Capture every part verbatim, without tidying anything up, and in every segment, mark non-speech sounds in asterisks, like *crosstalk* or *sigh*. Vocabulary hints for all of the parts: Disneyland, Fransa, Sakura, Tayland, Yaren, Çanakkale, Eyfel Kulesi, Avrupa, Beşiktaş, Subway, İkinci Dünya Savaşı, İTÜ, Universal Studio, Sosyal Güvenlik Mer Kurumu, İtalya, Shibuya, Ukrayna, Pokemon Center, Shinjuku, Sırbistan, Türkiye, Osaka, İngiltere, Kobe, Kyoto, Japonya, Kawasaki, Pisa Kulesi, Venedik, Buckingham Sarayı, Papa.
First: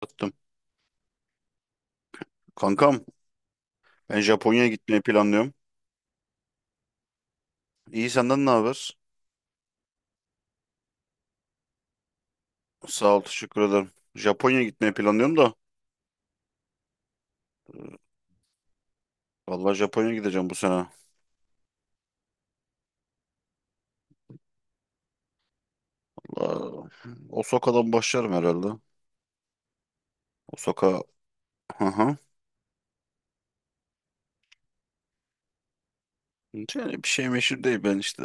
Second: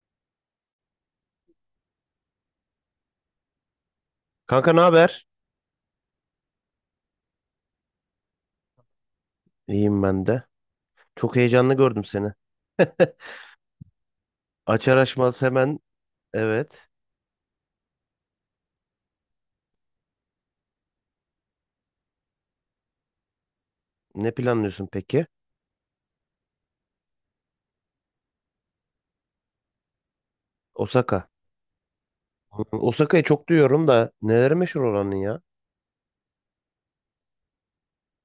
Attım. Kankam ben Japonya'ya Kanka, ne gitmeyi haber? planlıyorum. İyi senden ne haber? İyiyim ben de. Çok heyecanlı gördüm seni. Sağ *laughs* ol teşekkür ederim. Japonya'ya gitmeyi Açar planlıyorum açmaz da. hemen, evet. Vallahi Japonya'ya gideceğim bu sene. Ne planlıyorsun peki? Valla Osaka'dan başlarım herhalde. Osaka. Osaka. Hı hı. Hı, Osaka'yı çok duyuyorum da neleri meşhur oranın ya? Yani bir şey meşhur değil ben işte.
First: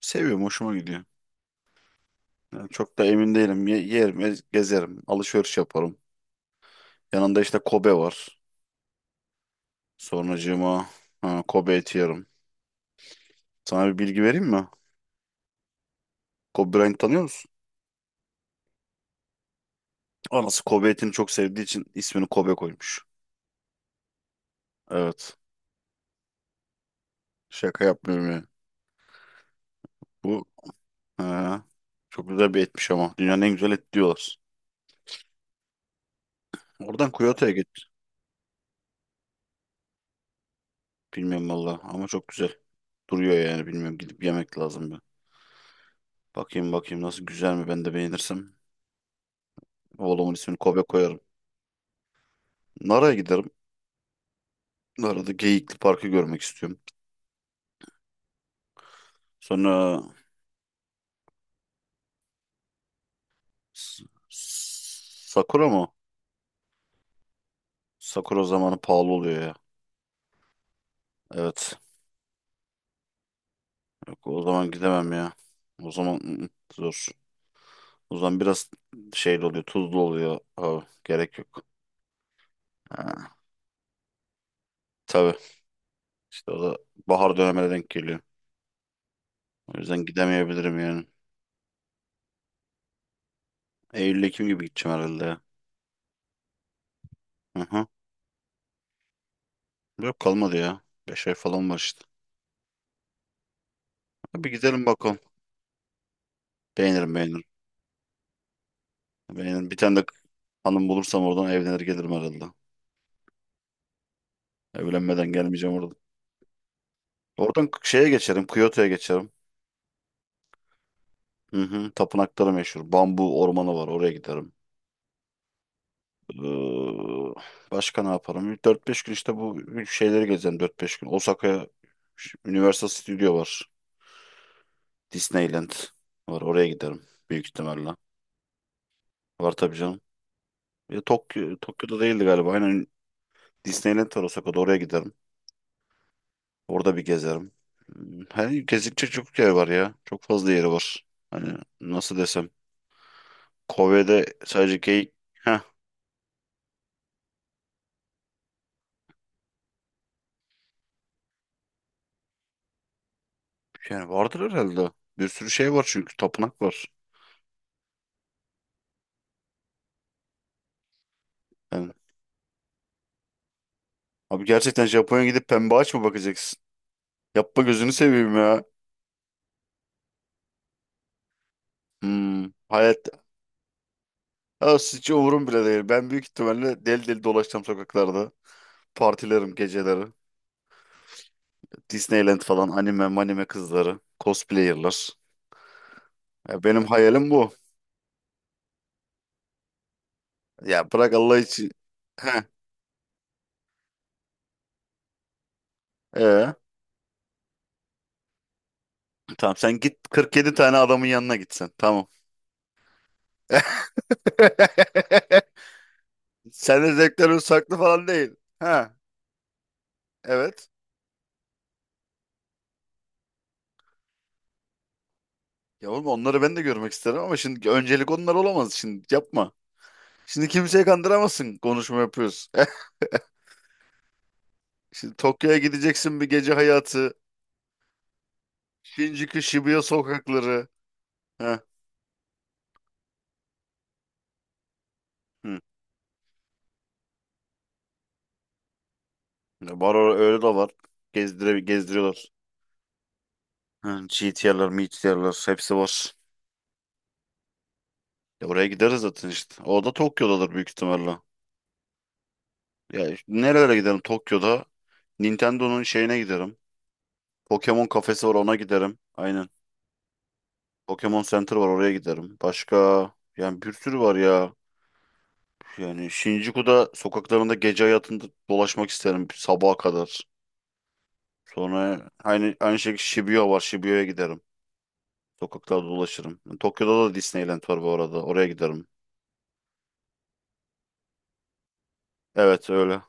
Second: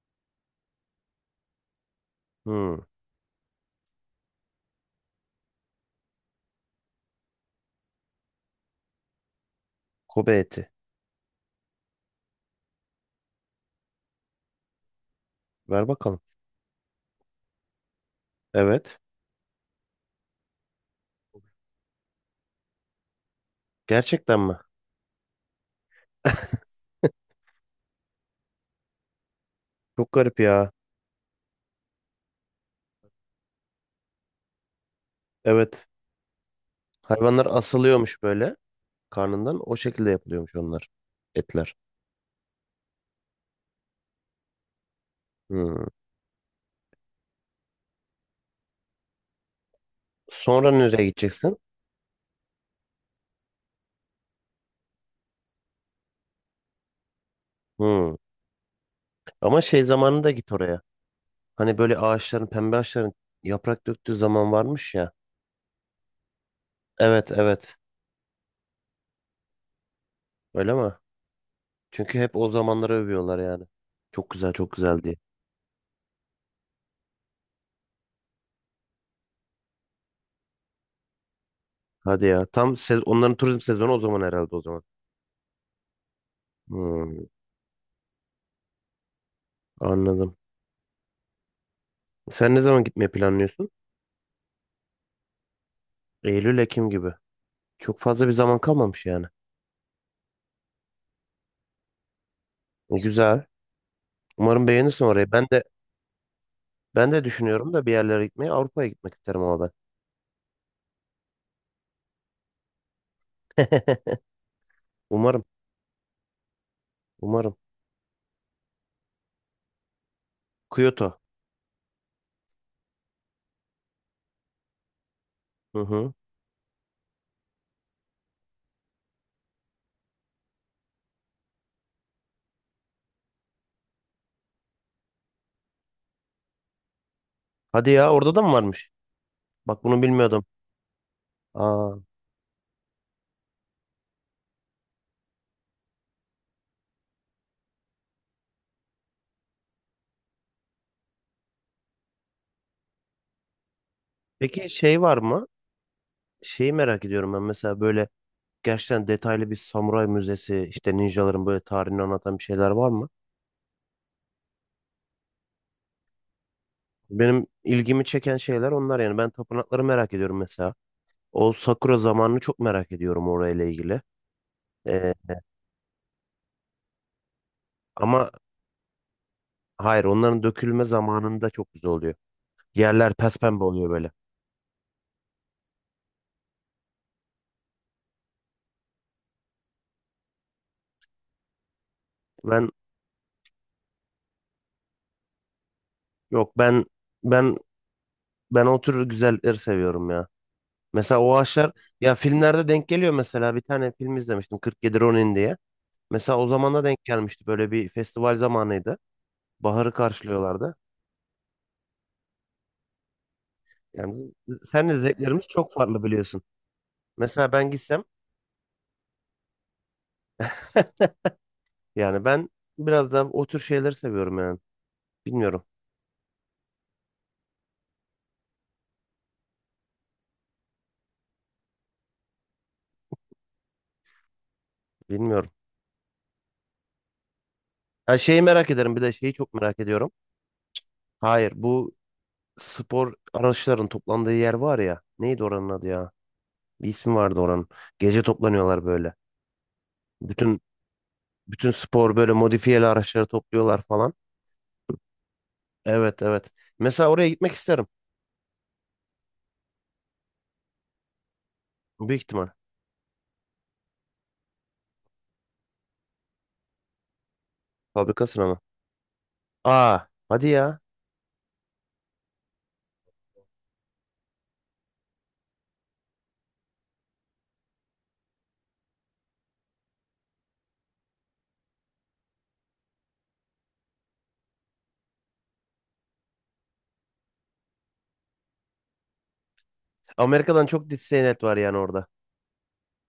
Seviyorum hoşuma gidiyor. Yani Hmm. çok da emin değilim. Ye- yerim ez- gezerim. Alışveriş yaparım. Yanında işte Kobe var. Kobe eti. Sonracığıma ha, Kobe eti yerim. Sana bir bilgi vereyim mi? Ver bakalım. Kobe Bryant tanıyor musun? Evet. Anası Kobe etini çok sevdiği için ismini Kobe koymuş. Gerçekten mi? Evet. Şaka yapmıyorum ya. Çok garip Bu ya. ha, Çok güzel bir etmiş ama. Dünyanın en güzel et diyorlar. Evet. Oradan Hayvanlar Kyoto'ya gitmiş. asılıyormuş böyle karnından. O şekilde yapılıyormuş onlar. Bilmiyorum Etler. valla ama çok güzel. Duruyor yani bilmiyorum. Gidip yemek lazım bir. Hmm. Bakayım bakayım nasıl güzel mi ben de beğenirsem. Oğlumun ismini Sonra Kobe nereye koyarım. gideceksin? Nara'ya giderim. Nara'da Geyikli Park'ı görmek istiyorum. Hmm. Ama şey Sonra zamanında git oraya. Hani böyle ağaçların, pembe ağaçların yaprak S- döktüğü zaman varmış ya. S- Sakura mı? Evet, evet. Sakura zamanı pahalı oluyor ya. Öyle mi? Evet. Çünkü hep o zamanları övüyorlar yani. Yok, Çok o güzel, çok zaman güzel gidemem diye. ya. O zaman ı, ı, zor. O zaman biraz şeyli oluyor, tuzlu oluyor. Ha, gerek yok. Hadi ya. Tam sez- Ha, Onların turizm sezonu o zaman herhalde o zaman. tabii. İşte o da Hmm, bahar dönemine denk geliyor. O yüzden anladım. gidemeyebilirim yani. Sen ne zaman gitmeyi planlıyorsun? Eylül-Ekim gibi gideceğim herhalde ya. Eylül, Ekim gibi. Hı hı. Çok fazla bir zaman kalmamış yani. Yok kalmadı ya. beş ay falan var işte. E, Güzel. Bir Umarım gidelim beğenirsin bakalım. orayı. Ben de ben Beğenirim de beğenirim. düşünüyorum da bir yerlere gitmeyi. Avrupa'ya gitmek isterim ama Beğenirim. ben. Bir tane de hanım bulursam oradan evlenir gelirim herhalde. *laughs* Evlenmeden Umarım, gelmeyeceğim oradan. umarım. Oradan şeye geçerim. Kyoto'ya geçerim. Kyoto. Hı hı. Tapınakları meşhur. Bambu ormanı var. Oraya giderim. Hı hı. Ee, Başka ne yaparım? Dört beş gün işte bu şeyleri gezeceğim. Dört beş gün. Osaka'ya Universal Studio var. Disneyland var. Oraya giderim büyük ihtimalle. Hadi ya, orada da mı varmış? Var tabii Bak canım. bunu bilmiyordum. Ya Tokyo, Aa. Tokyo'da değildi galiba. Aynen Disneyland var Osaka'da. Oraya giderim. Orada bir gezerim. Hmm, hani gezilecek çok yer var ya. Çok fazla yeri var. Hani nasıl desem. Kobe'de Peki sadece şey geyik. var mı? Heh, Şeyi merak ediyorum ben mesela, böyle gerçekten detaylı bir samuray müzesi, işte ninjaların böyle tarihini anlatan bir şeyler var mı? yani vardır herhalde. Bir sürü şey var çünkü. Tapınak var. Benim ilgimi çeken şeyler onlar yani, ben tapınakları merak ediyorum mesela. O Yani, Sakura zamanını çok merak ediyorum orayla ilgili. abi gerçekten Ee, Japonya'ya gidip pembe ağaç mı bakacaksın? Yapma gözünü ama seveyim ya. hayır, onların dökülme zamanında çok güzel oluyor. Hmm, hayat Yerler pespembe oluyor böyle. ya hiç umurum bile değil. Ben büyük ihtimalle deli deli dolaşacağım sokaklarda. Partilerim geceleri. Disneyland falan Ben, anime manime kızları. Cosplayerlar. yok Ya benim ben hayalim bu. ben ben o tür güzellikleri seviyorum ya. Ya bırak Mesela o Allah için. ağaçlar ya, Heh. filmlerde denk geliyor mesela, bir tane film izlemiştim, kırk yedi Ronin diye. Mesela o Ee, zamana denk gelmişti. Böyle bir festival zamanıydı. tamam sen Baharı git kırk yedi karşılıyorlardı. tane adamın yanına gitsen. Tamam. *laughs* Yani bizim- senle zevklerimiz çok farklı, biliyorsun. Senin zevklerin Mesela ben saklı gitsem falan değil. Ha, evet. *laughs* yani ben biraz daha o tür şeyleri seviyorum yani. Bilmiyorum. Ya oğlum onları ben de görmek isterim ama şimdi öncelik onlar olamaz. Şimdi yapma. Şimdi kimseyi kandıramazsın konuşma yapıyoruz. *laughs* Şimdi Bilmiyorum. Tokyo'ya gideceksin bir gece hayatı. Ha, şeyi merak ederim, bir de şeyi Shinjuku, çok merak Shibuya ediyorum. sokakları. Hayır Heh. bu spor araçların toplandığı yer var ya. Neydi Hı. oranın adı ya? Bir ismi vardı oranın. Gece toplanıyorlar böyle. Var o- öyle de Bütün var. Gezdire, bütün spor Gezdiriyorlar. böyle modifiyeli araçları topluyorlar Hı, falan. G T R'lar, M T R'lar hepsi var. Evet, evet. Mesela oraya gitmek isterim. Ya oraya gideriz zaten işte. O da Tokyo'dadır büyük ihtimalle. Büyük ihtimal. Ya işte nerelere giderim Tokyo'da? Nintendo'nun şeyine giderim. Pokemon kafesi var Fabrikasına ona mı? giderim. Aynen. Aa, hadi ya. Pokemon Center var oraya giderim. Başka yani bir sürü var ya. Yani Shinjuku'da sokaklarında gece hayatında dolaşmak isterim sabaha kadar. Sonra aynı aynı şekilde Shibuya var. Shibuya'ya giderim. Sokaklarda dolaşırım. Tokyo'da da Disneyland var bu arada. Oraya giderim. Amerika'dan çok Disneyland var yani orada. Evet öyle.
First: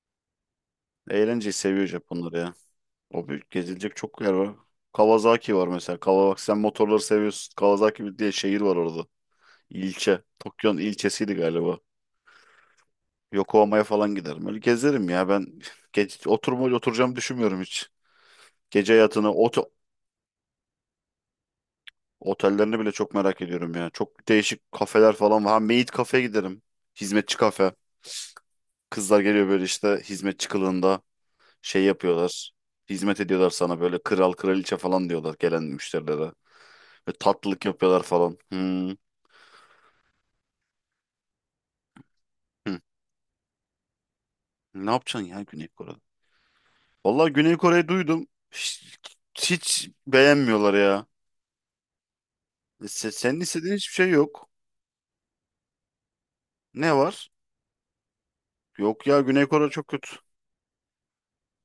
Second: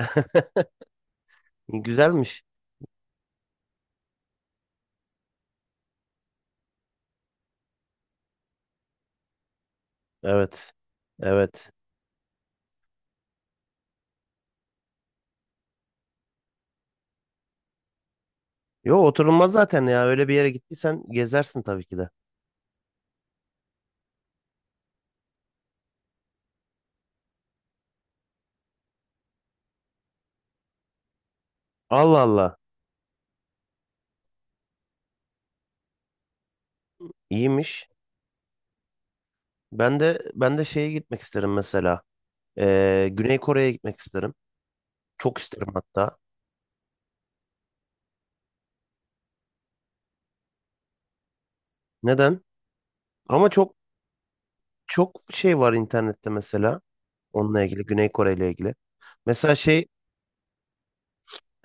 *laughs* Eğlenceyi seviyor Japonlar Güzelmiş. ya. O büyük gezilecek çok yer var. Kawasaki var mesela. Kawasaki sen motorları seviyorsun. Kawasaki diye şehir var orada. İlçe. Evet. Tokyo'nun ilçesiydi Evet. galiba. Yokohama'ya falan giderim. Öyle gezerim ya ben. *laughs* Gece, oturma, oturacağımı düşünmüyorum hiç. Gece Yo, hayatını, oturulmaz ot. zaten ya. Öyle bir yere gittiysen gezersin tabii ki de. Otellerini bile çok merak ediyorum ya. Çok değişik kafeler falan var. Ha maid kafeye giderim. Hizmetçi kafe. Kızlar geliyor böyle işte hizmetçi kılığında şey Allah Allah. yapıyorlar. Hizmet ediyorlar sana böyle kral kraliçe falan diyorlar gelen müşterilere. Ve tatlılık İyiymiş. yapıyorlar falan. Hmm. Ben de ben de şeye gitmek isterim mesela. Hı. Ee, Güney Kore'ye gitmek isterim. Ne yapacaksın Çok ya isterim Güney Kore'de? hatta. Vallahi Güney Kore'yi duydum. Hiç, hiç beğenmiyorlar ya. Neden? E, Se- Senin Ama istediğin çok hiçbir şey yok. çok şey var internette mesela. Ne var? Onunla ilgili, Güney Kore ile ilgili. Yok ya Güney Mesela Kore şey çok kötü.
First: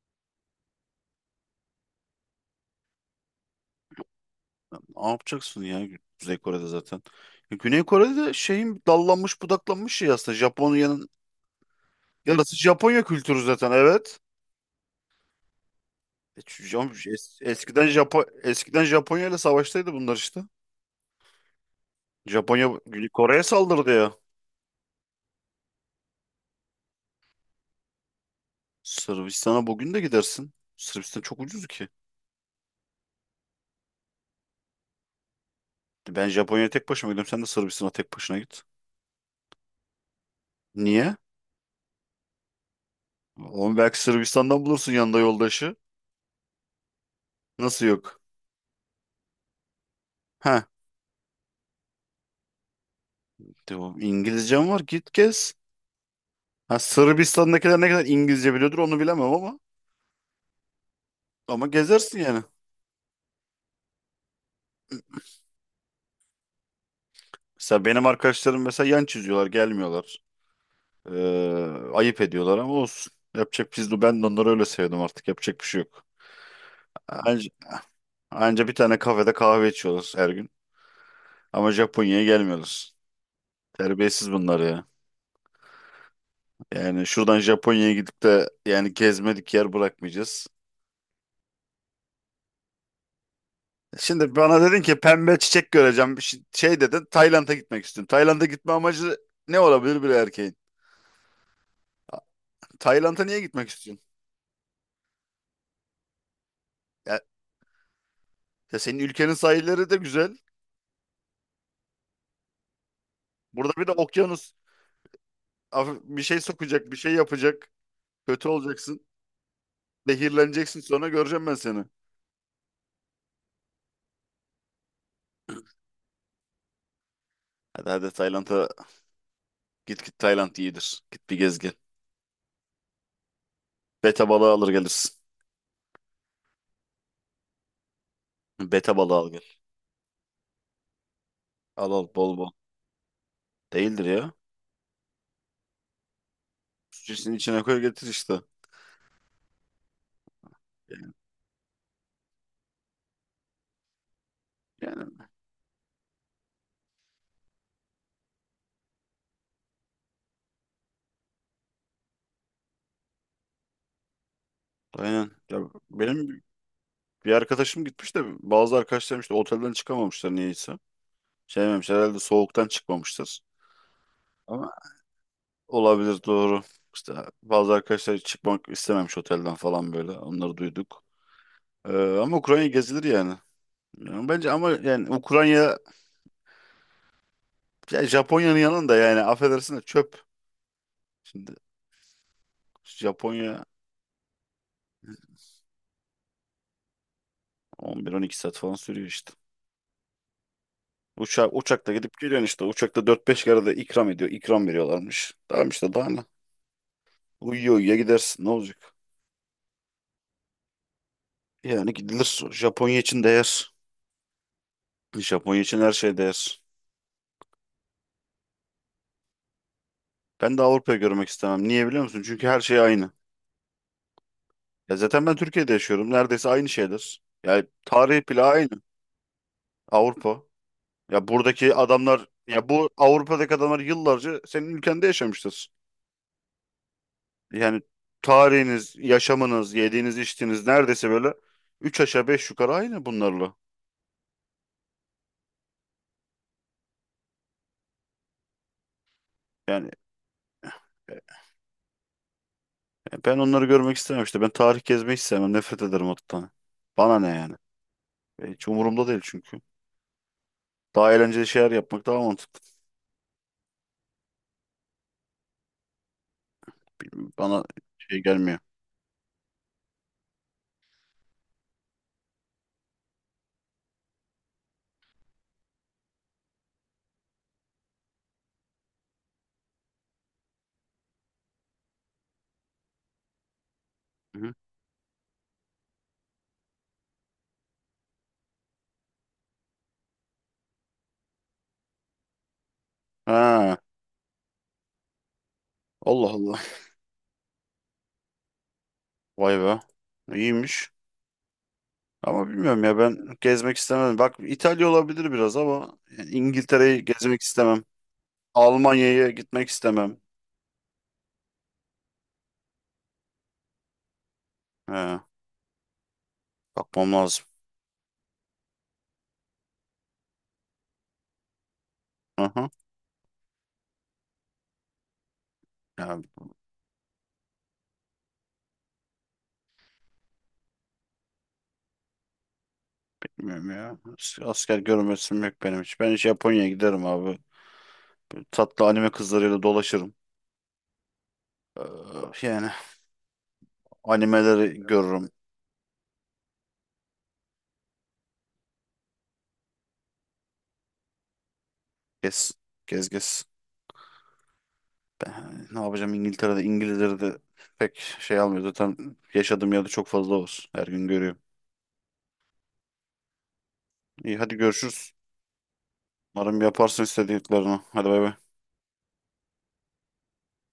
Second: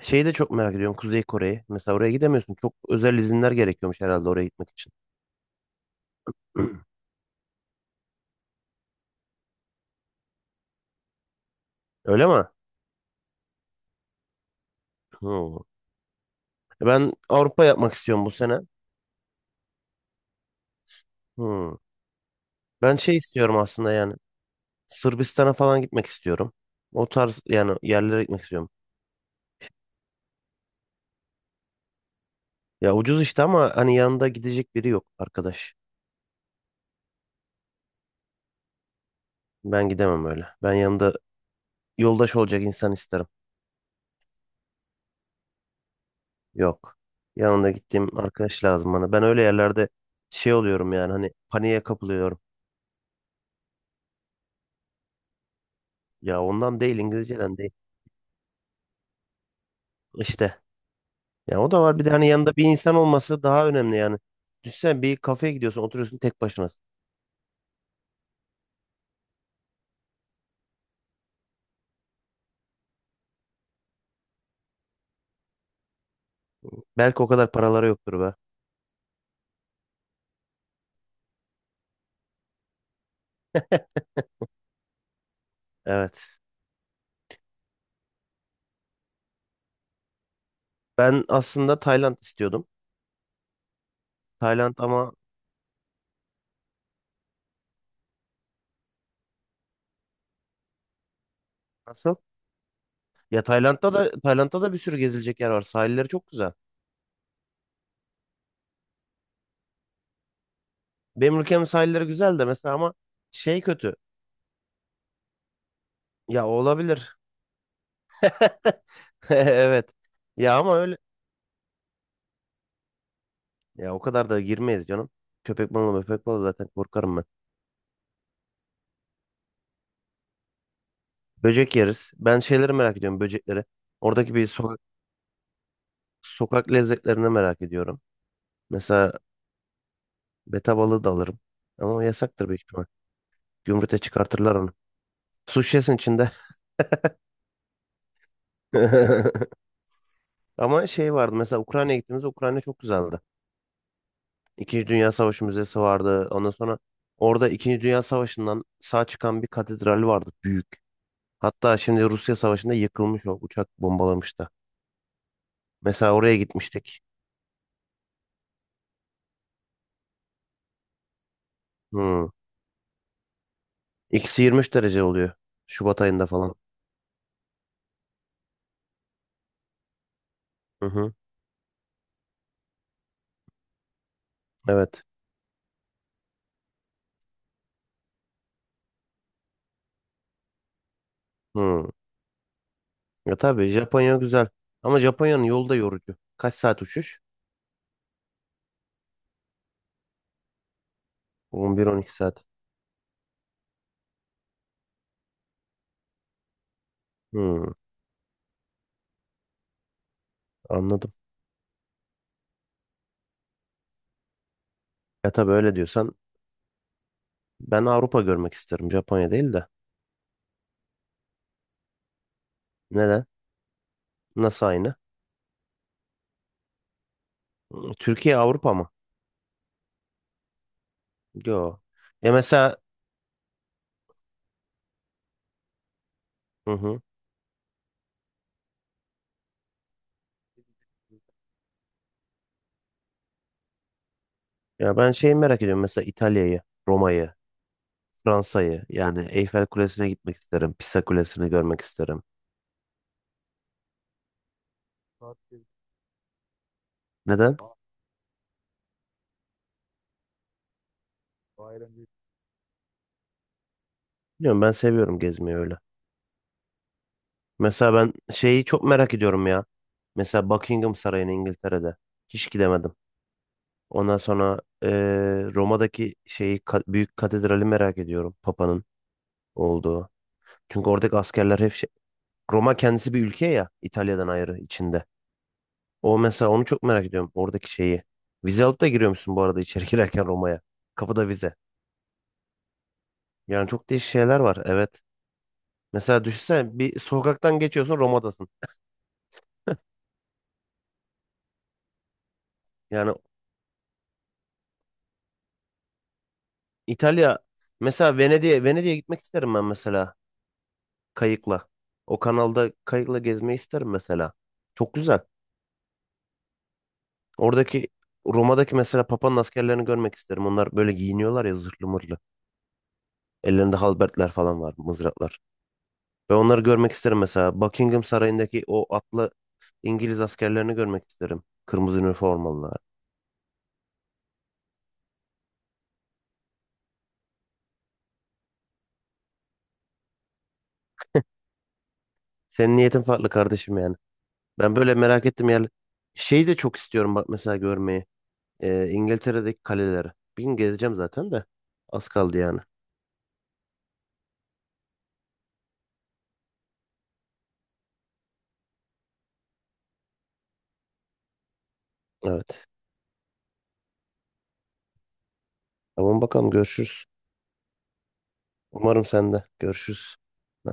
şeyi de çok merak ediyorum. Kuzey Kore'yi. Mesela oraya gidemiyorsun. Çok özel izinler gerekiyormuş herhalde oraya gitmek için. Ne yapacaksın ya Gü- Kuzey Kore'de *clears throat* zaten. Ya Güney Kore'de de şeyin dallanmış budaklanmış şey aslında. Japonya'nın Öyle mi? yarısı Japonya kültürü zaten evet. Hmm. E, şu Jap- Ben es- Avrupa Eskiden yapmak Japo istiyorum bu sene. eskiden Japonya ile savaştaydı bunlar işte. Hmm. Japonya Ben Güney şey Kore'ye istiyorum saldırdı aslında ya. yani. Sırbistan'a falan gitmek istiyorum. O tarz yani yerlere gitmek istiyorum. Sırbistan'a bugün de gidersin. Sırbistan çok ucuz ki. Ya ucuz işte, ama hani yanında gidecek biri yok arkadaş. Ben Japonya'ya tek başıma gidiyorum. Sen de Sırbistan'a tek başına git. Ben gidemem öyle. Ben yanında Niye? yoldaş olacak insan isterim. Oğlum belki Sırbistan'dan bulursun yanında yoldaşı. Yok. Yanında Nasıl gittiğim yok? arkadaş lazım bana. Ben öyle yerlerde şey Ha. oluyorum yani, hani paniğe kapılıyorum. İngilizcem var git gez. Ya Ha, ondan değil, İngilizceden değil. Sırbistan'dakiler ne kadar İngilizce biliyordur onu bilemem ama İşte. Ya, ama o da var. Bir de gezersin hani yani. yanında bir insan olması daha önemli yani. Düşünsene, bir kafeye gidiyorsun, oturuyorsun tek başına. Mesela benim arkadaşlarım mesela yan çiziyorlar, gelmiyorlar. Ee, ayıp ediyorlar ama olsun. Yapacak biz de Ben de onları öyle sevdim artık. Yapacak bir şey yok. Belki o Anca, kadar paraları yoktur be. anca bir tane kafede kahve içiyoruz her gün. Ama Japonya'ya gelmiyoruz. *laughs* Terbiyesiz bunlar ya. Evet. Yani şuradan Japonya'ya gidip de yani gezmedik yer bırakmayacağız. Ben aslında Tayland istiyordum. Şimdi bana Tayland dedin ki ama pembe çiçek göreceğim. Bir Şey şey Dedin Tayland'a gitmek istiyorum. Tayland'a gitme amacı ne olabilir bir erkeğin? nasıl? Tayland'a niye Ya gitmek Tayland'da istiyorsun? da, Tayland'da da bir sürü gezilecek yer var. Sahilleri çok güzel. Ya, Ya senin ülkenin sahilleri de güzel. Benim ülkemin sahilleri güzel de mesela, ama şey Burada bir de kötü. okyanus. Af- Bir şey Ya, sokacak, bir şey olabilir. yapacak. Kötü *laughs* olacaksın. Evet. Ya ama Zehirleneceksin öyle. sonra göreceğim ben seni. Ya o kadar da girmeyiz canım. Köpek balığı, köpek balığı zaten korkarım ben. Hadi hadi Tayland'a git git Tayland iyidir. Git bir gez gel. Böcek yeriz. Ben şeyleri merak ediyorum, böcekleri. Beta Oradaki bir balığı alır sokak, gelirsin. sokak lezzetlerini merak ediyorum. Beta Mesela balığı al gel. beta balığı da alırım. Al Ama o al bol yasaktır bol. büyük ihtimal. Gümrüte Değildir ya. çıkartırlar onu. Su şişesinin içinde. Sütçesinin içine koy getir işte. *laughs* Ama Yani, şey vardı, mesela Ukrayna'ya gittiğimizde Ukrayna çok güzeldi. İkinci yani Dünya Savaşı Müzesi vardı. Ondan sonra orada İkinci Dünya Savaşı'ndan sağ çıkan bir katedral vardı, büyük. Hatta şimdi Rusya Savaşı'nda yıkılmış, o uçak bombalamıştı. aynen. Ya Mesela oraya benim gitmiştik. bir arkadaşım gitmiş de bazı arkadaşlarım işte otelden çıkamamışlar niyeyse. Sevmemişler herhalde Hmm. soğuktan çıkmamışlar. Eksi Ama yirmi üç derece oluyor Şubat Olabilir ayında falan. doğru. İşte bazı arkadaşlar hiç çıkmak istememiş otelden falan böyle. Onları Hı duyduk. hı. Ee, ama Ukrayna gezilir yani. Yani bence ama Evet. yani Ukrayna ya Japonya'nın yanında yani affedersin de çöp. Şimdi Hmm. Ya Japonya tabii Japonya güzel. Ama Japonya'nın yolu da yorucu. Kaç saat uçuş? on bir on iki saat falan sürüyor işte. Uçak, uçakla on bir on iki gidip saat. geliyorsun işte. Uçakta dört beş kere de ikram ediyor. İkram veriyorlarmış. Tamam işte daha ne? Hmm. Uyuyor uyuyor gidersin ne olacak? Anladım. Yani gidilir. Japonya için değer. Ya tabii Japonya öyle için her diyorsan, şey değer. ben Avrupa görmek isterim, Japonya değil de. Ben de Avrupa'yı görmek istemem. Niye biliyor musun? Çünkü her şey aynı. Neden? Nasıl aynı? Ya zaten ben Türkiye'de yaşıyorum. Neredeyse aynı şeyler. Yani Hmm, tarih Türkiye bile aynı. Avrupa mı? Avrupa. Ya buradaki Yo. adamlar Ya ya mesela, bu Avrupa'daki adamlar yıllarca senin ülkende yaşamıştır. hı hı. Yani tarihiniz, yaşamınız, yediğiniz, içtiğiniz neredeyse böyle üç aşağı beş yukarı aynı bunlarla. Ya ben şeyi merak ediyorum mesela, İtalya'yı, Roma'yı, Fransa'yı, yani Eyfel Yani Kulesi'ne gitmek isterim, Pisa e, Kulesi'ni görmek isterim. E, ben onları görmek istemem işte. Ben tarih gezmeyi hiç sevmem. Nefret ederim o tane. Bana ne yani? Neden? E, Hiç umurumda değil çünkü. Daha eğlenceli şeyler yapmak daha mantıklı. Bilmiyorum, ben seviyorum gezmeyi öyle. Bana Mesela ben şey gelmiyor. şeyi çok merak ediyorum ya. Mesela Buckingham Sarayı'nı, İngiltere'de. Hiç gidemedim. Ondan sonra eee, Roma'daki şeyi, ka- büyük katedrali merak ediyorum. Papa'nın olduğu. Çünkü oradaki askerler hep şey, Roma kendisi bir ülke ya, İtalya'dan Hı hı. ayrı içinde. O mesela, onu çok merak ediyorum, oradaki şeyi. Vize alıp da giriyor musun bu arada içeri *laughs* girerken Roma'ya? Kapıda vize. Yani Ha, çok değişik şeyler var, evet. Mesela Allah Allah. düşünsene, bir sokaktan geçiyorsun, Roma'dasın. Vay be. İyiymiş. Ama bilmiyorum ya Yani ben gezmek istemem. Bak İtalya olabilir biraz ama yani İngiltere'yi İtalya, gezmek istemem. mesela Venedik'e, Venedik'e gitmek Almanya'ya isterim ben gitmek mesela, istemem. kayıkla. O kanalda kayıkla gezmeyi isterim mesela. Çok He, güzel. bakmam lazım. Oradaki Roma'daki mesela Papa'nın askerlerini görmek isterim. Onlar böyle giyiniyorlar ya, zırhlı mırlı. Aha. Ellerinde halbertler falan var, mızraklar. Ya Ve onları görmek isterim mesela. Buckingham Sarayı'ndaki o atlı İngiliz askerlerini görmek isterim. Kırmızı üniformalılar. bilmiyorum ya. As- Asker görmesim yok benim hiç. Ben hiç Japonya'ya giderim abi. Tatlı anime kızlarıyla dolaşırım. Ee, yani Senin niyetin farklı kardeşim yani. Ben Animeleri böyle merak görürüm. ettim yani. Şeyi de çok istiyorum bak mesela, görmeyi. Ee, İngiltere'deki kaleleri. Bir gün gezeceğim zaten de. Az kaldı Gez yani. Gez gez. Ben ne yapacağım İngiltere'de? İngilizleri de pek şey almıyor. Zaten yaşadığım yerde çok fazla var. Her gün görüyorum. Evet. İyi hadi görüşürüz. Tamam bakalım, Umarım yaparsın görüşürüz. istediklerini. Hadi bay bay. Umarım sen de. Görüşürüz.